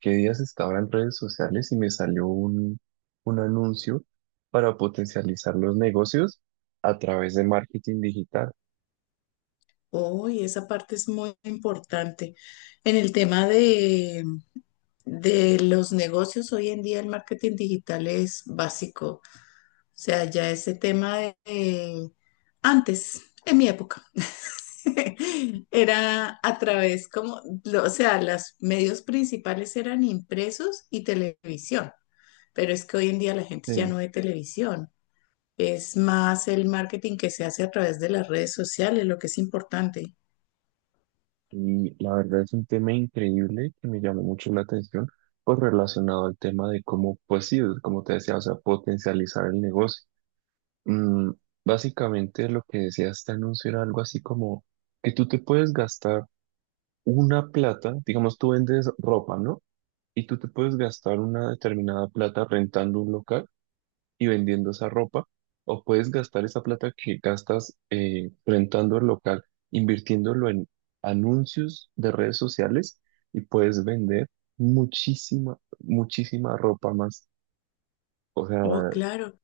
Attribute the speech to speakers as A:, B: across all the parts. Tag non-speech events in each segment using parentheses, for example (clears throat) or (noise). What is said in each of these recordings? A: Qué días estaba en redes sociales y me salió un anuncio para potencializar los negocios a través de marketing digital.
B: Oh, y esa parte es muy importante. En el tema de los negocios, hoy en día el marketing digital es básico. O sea, ya ese tema de antes, en mi época, (laughs) era a través como, o sea, los medios principales eran impresos y televisión. Pero es que hoy en día la gente ya no
A: Sí.
B: ve televisión. Es más el marketing que se hace a través de las redes sociales, lo que es importante.
A: Y la verdad es un tema increíble que me llamó mucho la atención, pues relacionado al tema de cómo, pues sí, como te decía, o sea, potencializar el negocio. Mm, Básicamente lo que decía este anuncio era algo así como que tú te puedes gastar una plata, digamos, tú vendes ropa, ¿no? Y tú te puedes gastar una determinada plata rentando un local y vendiendo esa ropa, o puedes gastar esa plata que gastas rentando el local, invirtiéndolo en anuncios de redes sociales y puedes vender muchísima, muchísima ropa más. O sea,
B: Oh, claro,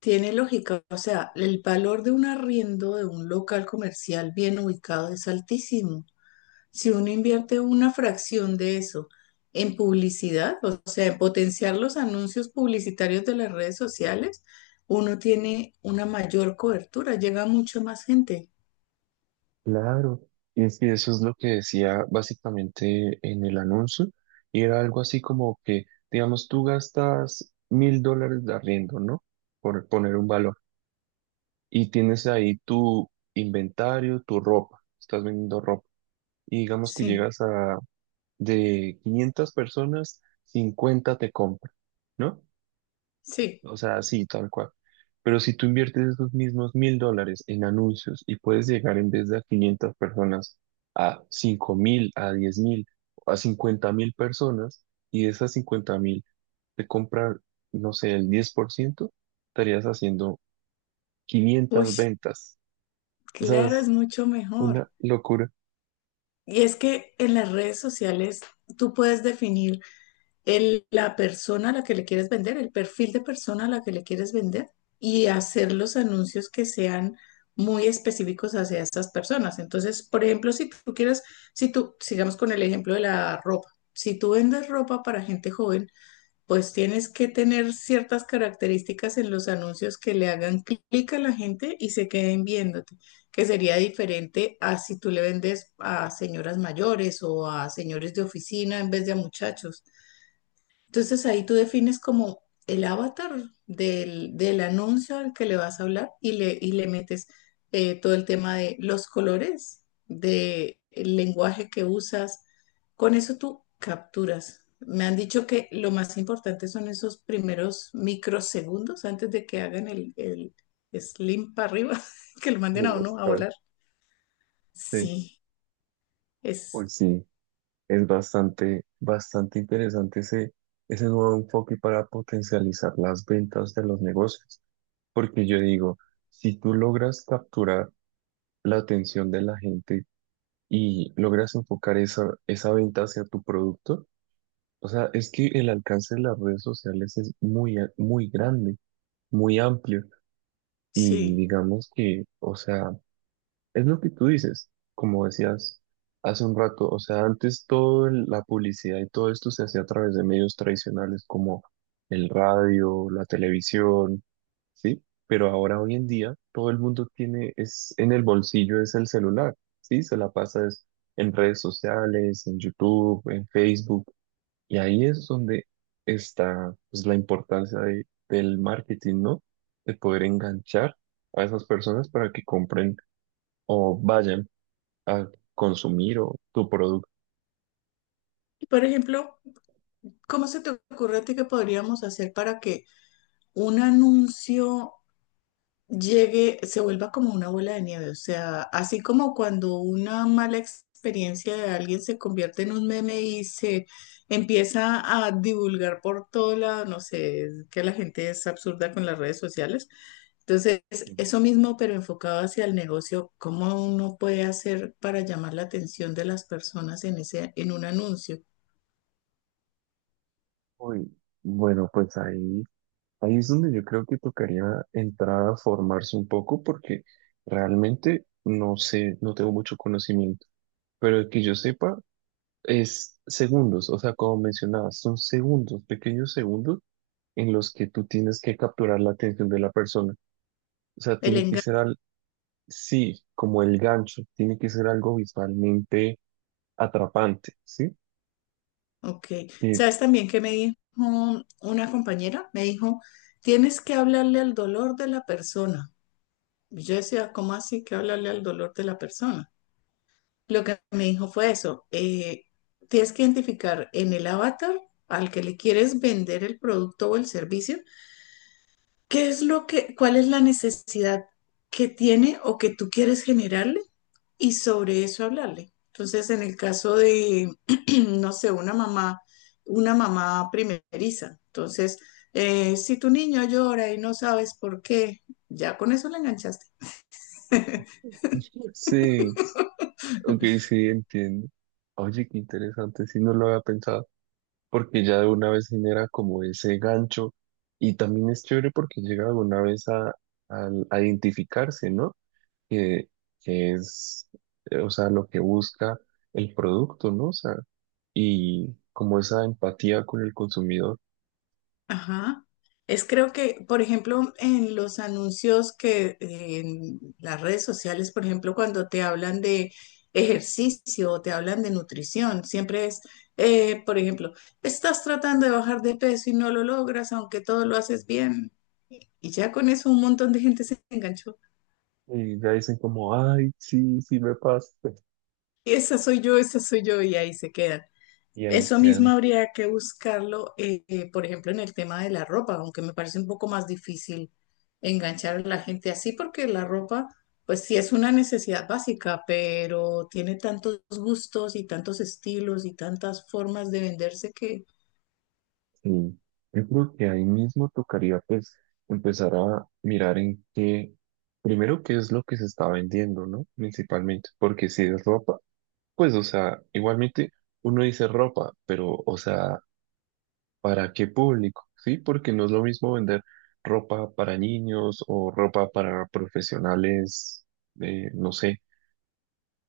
B: tiene lógica. O sea, el valor de un arriendo de un local comercial bien ubicado es altísimo. Si uno invierte una fracción de eso en publicidad, o sea, en potenciar los anuncios publicitarios de las redes sociales, uno tiene una mayor cobertura, llega a mucha más gente.
A: claro. Y es que eso es lo que decía básicamente en el anuncio, y era algo así como que, digamos, tú gastas $1,000 de arriendo, ¿no? Por poner un valor y tienes ahí tu inventario, tu ropa, estás vendiendo ropa. Y digamos que
B: Sí,
A: llegas a de 500 personas, 50 te compran, ¿no?
B: sí.
A: O sea, así, tal cual. Pero si tú inviertes esos mismos $1,000 en anuncios y puedes llegar en vez de a 500 personas a 5,000, a 10,000, a 50,000 personas, y de esas 50,000 te compran, no sé, el 10% estarías haciendo
B: Uy,
A: 500 ventas. O sea,
B: claro,
A: es-
B: es mucho mejor.
A: Una locura.
B: Y es que en las redes sociales tú puedes definir la persona a la que le quieres vender, el perfil de persona a la que le quieres vender y hacer los anuncios que sean muy específicos hacia estas personas. Entonces, por ejemplo, si tú, sigamos con el ejemplo de la ropa, si tú vendes ropa para gente joven, pues tienes que tener ciertas características en los anuncios que le hagan clic a la gente y se queden viéndote, que sería diferente a si tú le vendes a señoras mayores o a señores de oficina en vez de a muchachos. Entonces ahí tú defines como el avatar del anuncio al que le vas a hablar y le metes todo el tema de los colores, de el lenguaje que usas. Con eso tú capturas. Me han dicho que lo más importante son esos primeros microsegundos antes de que hagan el slim para arriba, (laughs) que lo manden
A: No
B: a
A: lo
B: uno a
A: esperaba.
B: volar.
A: Sí.
B: Sí, es,
A: Pues sí, es bastante, bastante interesante ese nuevo enfoque para potencializar las ventas de los negocios. Porque yo digo, si tú logras capturar la atención de la gente y logras enfocar esa venta hacia tu producto, o sea, es que el alcance de las redes sociales es muy, muy grande, muy amplio. Y
B: sí.
A: digamos que, o sea, es lo que tú dices, como decías hace un rato, o sea, antes toda la publicidad y todo esto se hacía a través de medios tradicionales como el radio, la televisión, ¿sí? Pero ahora hoy en día todo el mundo tiene, es en el bolsillo, es el celular, ¿sí? Se la pasa es en redes sociales, en YouTube, en Facebook, y ahí es donde está pues, la importancia del marketing, ¿no? De poder enganchar a esas personas para que compren o vayan a consumir o tu producto.
B: Por ejemplo, ¿cómo se te ocurre a ti que podríamos hacer para que un anuncio llegue, se vuelva como una bola de nieve? O sea, así como cuando una mala experiencia de alguien se convierte en un meme y se empieza a divulgar por todo lado, no sé, es que la gente es absurda con las redes sociales. Entonces,
A: en-
B: eso mismo, pero enfocado hacia el negocio, ¿cómo uno puede hacer para llamar la atención de las personas en en un anuncio?
A: Uy, bueno, pues ahí es donde yo creo que tocaría entrar a formarse un poco porque realmente no sé, no tengo mucho conocimiento, pero el que yo sepa es segundos, o sea, como mencionabas, son segundos, pequeños segundos en los que tú tienes que capturar la atención de la persona. O sea,
B: El
A: tiene que ser sí, como el gancho, tiene que ser algo visualmente atrapante, ¿sí?
B: Ok,
A: Que-
B: ¿sabes también que me dijo una compañera? Me dijo, tienes que hablarle al dolor de la persona. Y yo decía, ¿cómo así que hablarle al dolor de la persona? Lo que me dijo fue eso, tienes que identificar en el avatar al que le quieres vender el producto o el servicio, qué es lo que, cuál es la necesidad que tiene o que tú quieres generarle y sobre eso hablarle. Entonces, en el caso de, (clears throat) no sé, una mamá primeriza, entonces, si tu niño llora y no sabes por qué, ya con eso le enganchaste.
A: Sí, Ok, sí, entiendo. Oye, qué interesante, sí, no lo había pensado, porque ya de una vez genera como ese gancho y también es chévere porque llega de una vez a identificarse, ¿no? Que, que es, o sea, lo que busca el producto, ¿no? O sea, y como esa empatía con el consumidor,
B: Ajá. Es creo que, por ejemplo, en los anuncios que en las redes sociales, por ejemplo, cuando te hablan de ejercicio o te hablan de nutrición, por ejemplo, estás tratando de bajar de peso y no lo logras, aunque todo lo haces bien. Y ya con eso un montón de gente se enganchó.
A: y ya dicen como, ay, sí, sí me pasa,
B: Y esa soy yo, y ahí se quedan.
A: y ahí
B: Eso mismo
A: quedan.
B: habría que buscarlo, por ejemplo, en el tema de la ropa, aunque me parece un poco más difícil enganchar a la gente así, porque la ropa, pues sí es una necesidad básica, pero tiene tantos gustos y tantos estilos y tantas formas de venderse que
A: Sí, yo creo que ahí mismo tocaría pues empezar a mirar en qué, primero qué es lo que se está vendiendo, ¿no? Principalmente, porque si es ropa, pues o sea, igualmente uno dice ropa, pero o sea, ¿para qué público? Sí, porque no es lo mismo vender ropa para niños o ropa para profesionales, no sé,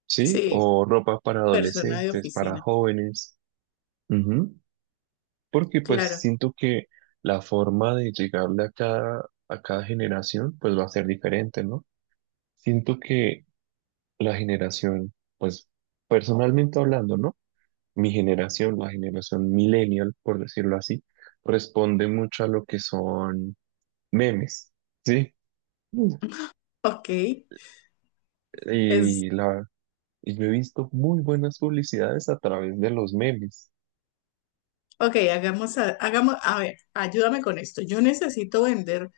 A: sí,
B: sí,
A: o ropa para
B: persona de
A: adolescentes, para
B: oficina,
A: jóvenes. Porque pues
B: claro.
A: siento que la forma de llegarle a a cada generación pues va a ser diferente, ¿no? Siento que la generación, pues personalmente hablando, ¿no? Mi generación, la generación millennial, por decirlo así, responde mucho a lo que son memes, ¿sí? Mm.
B: Ok, es,
A: Y, la, y yo he visto muy buenas publicidades a través de los memes.
B: ok, hagamos, hagamos, a ver, ayúdame con esto. Yo necesito vender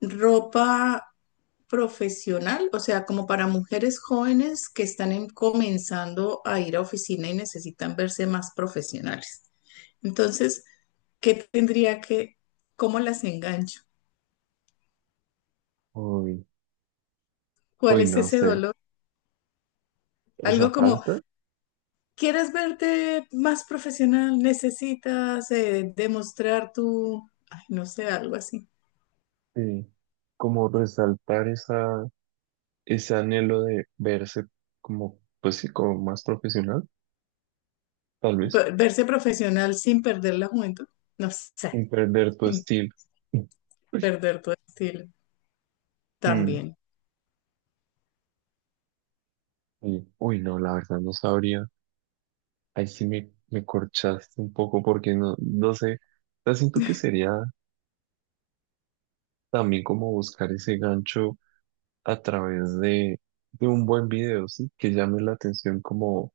B: ropa profesional, o sea, como para mujeres jóvenes que están comenzando a ir a oficina y necesitan verse más profesionales. Entonces, ¿qué tendría que, ¿cómo las engancho?
A: Uy,
B: ¿Cuál
A: uy,
B: es
A: no
B: ese
A: sé,
B: dolor?
A: esa
B: Algo como,
A: falta
B: ¿quieres verte más profesional? ¿Necesitas demostrar tu, ay, no sé, algo así?
A: de como resaltar esa ese anhelo de verse como, pues sí, como más profesional, tal vez,
B: Verse profesional sin perder la juventud, no sé,
A: sin perder tu
B: sin
A: estilo. Uy,
B: perder tu estilo
A: mm,
B: también.
A: sí. Uy, no, la verdad no sabría. Ahí sí me corchaste un poco porque no, no sé. O sea, siento que sería también como buscar ese gancho a través de un buen video, ¿sí? Que llame la atención como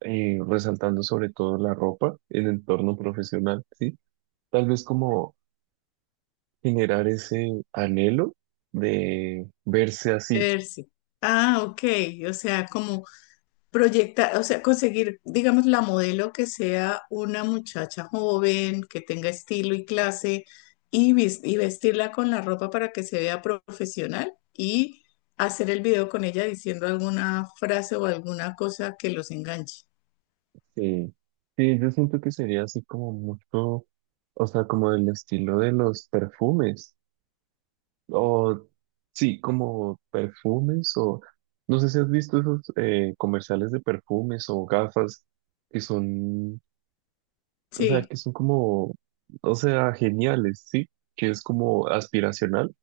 A: resaltando sobre todo la ropa, el entorno profesional, ¿sí? Tal vez como generar ese anhelo de verse así.
B: Verse. Ah, ok, o sea, como proyectar, o sea, conseguir, digamos, la modelo que sea una muchacha joven, que tenga estilo y clase, y vestirla con la ropa para que se vea profesional y hacer el video con ella diciendo alguna frase o alguna cosa que los enganche.
A: Sí, sí, yo siento que sería así como mucho, o sea, como del estilo de los perfumes, o sí, como perfumes, o no sé si has visto esos comerciales de perfumes o gafas que son, o sea,
B: Sí,
A: que son como, o sea, geniales, sí, que es como aspiracional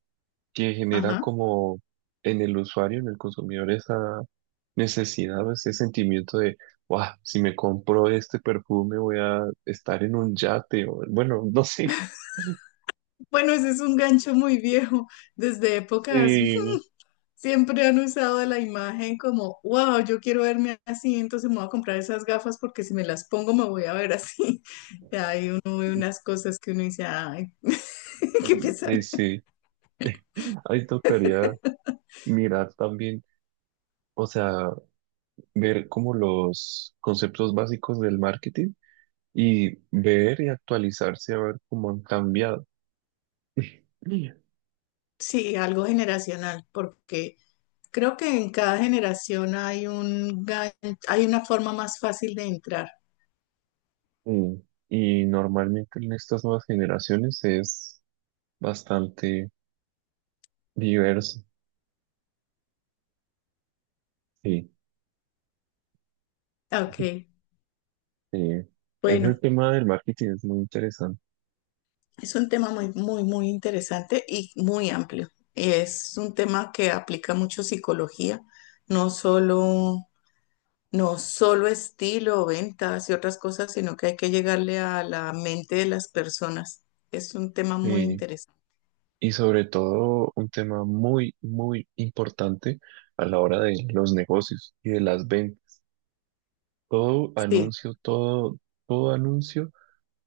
A: que genera
B: ajá.
A: como en el usuario, en el consumidor, esa necesidad o ese sentimiento de, wow, si me compro este perfume voy a estar en un yate, o bueno, no sé. (laughs)
B: Bueno, ese es un gancho muy viejo, desde épocas.
A: Sí,
B: Siempre han usado la imagen como, wow, yo quiero verme así, entonces me voy a comprar esas gafas porque si me las pongo me voy a ver así. (laughs) Y ahí uno ve unas cosas que uno dice, ay, (laughs) qué pesar.
A: sí, ahí tocaría mirar también, o sea, ver como los conceptos básicos del marketing y ver y actualizarse a ver cómo han cambiado. Sí.
B: Sí, algo generacional, porque creo que en cada generación hay una forma más fácil de entrar.
A: Mm, Y normalmente en estas nuevas generaciones es bastante diverso. Sí,
B: Ok,
A: sí. Ese
B: bueno,
A: tema del marketing es muy interesante.
B: es un tema muy, muy, muy interesante y muy amplio. Es un tema que aplica mucho psicología, no solo no solo estilo, ventas y otras cosas, sino que hay que llegarle a la mente de las personas. Es un tema muy
A: Sí.
B: interesante.
A: Y sobre todo un tema muy, muy importante a la hora de los negocios y de las ventas. Todo
B: Sí,
A: anuncio, todo, todo anuncio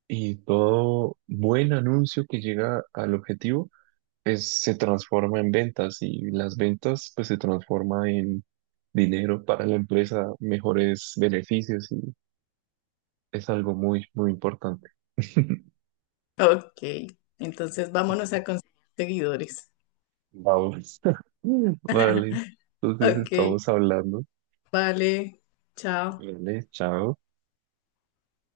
A: y todo buen anuncio que llega al objetivo se transforma en ventas y las ventas pues se transforma en dinero para la empresa, mejores beneficios es algo muy, muy importante. (laughs)
B: ok. Entonces vámonos a
A: Eh,
B: conseguir seguidores.
A: Vamos. (laughs) Vale, entonces
B: Ok,
A: estamos hablando.
B: vale. Chao.
A: Vale, chao.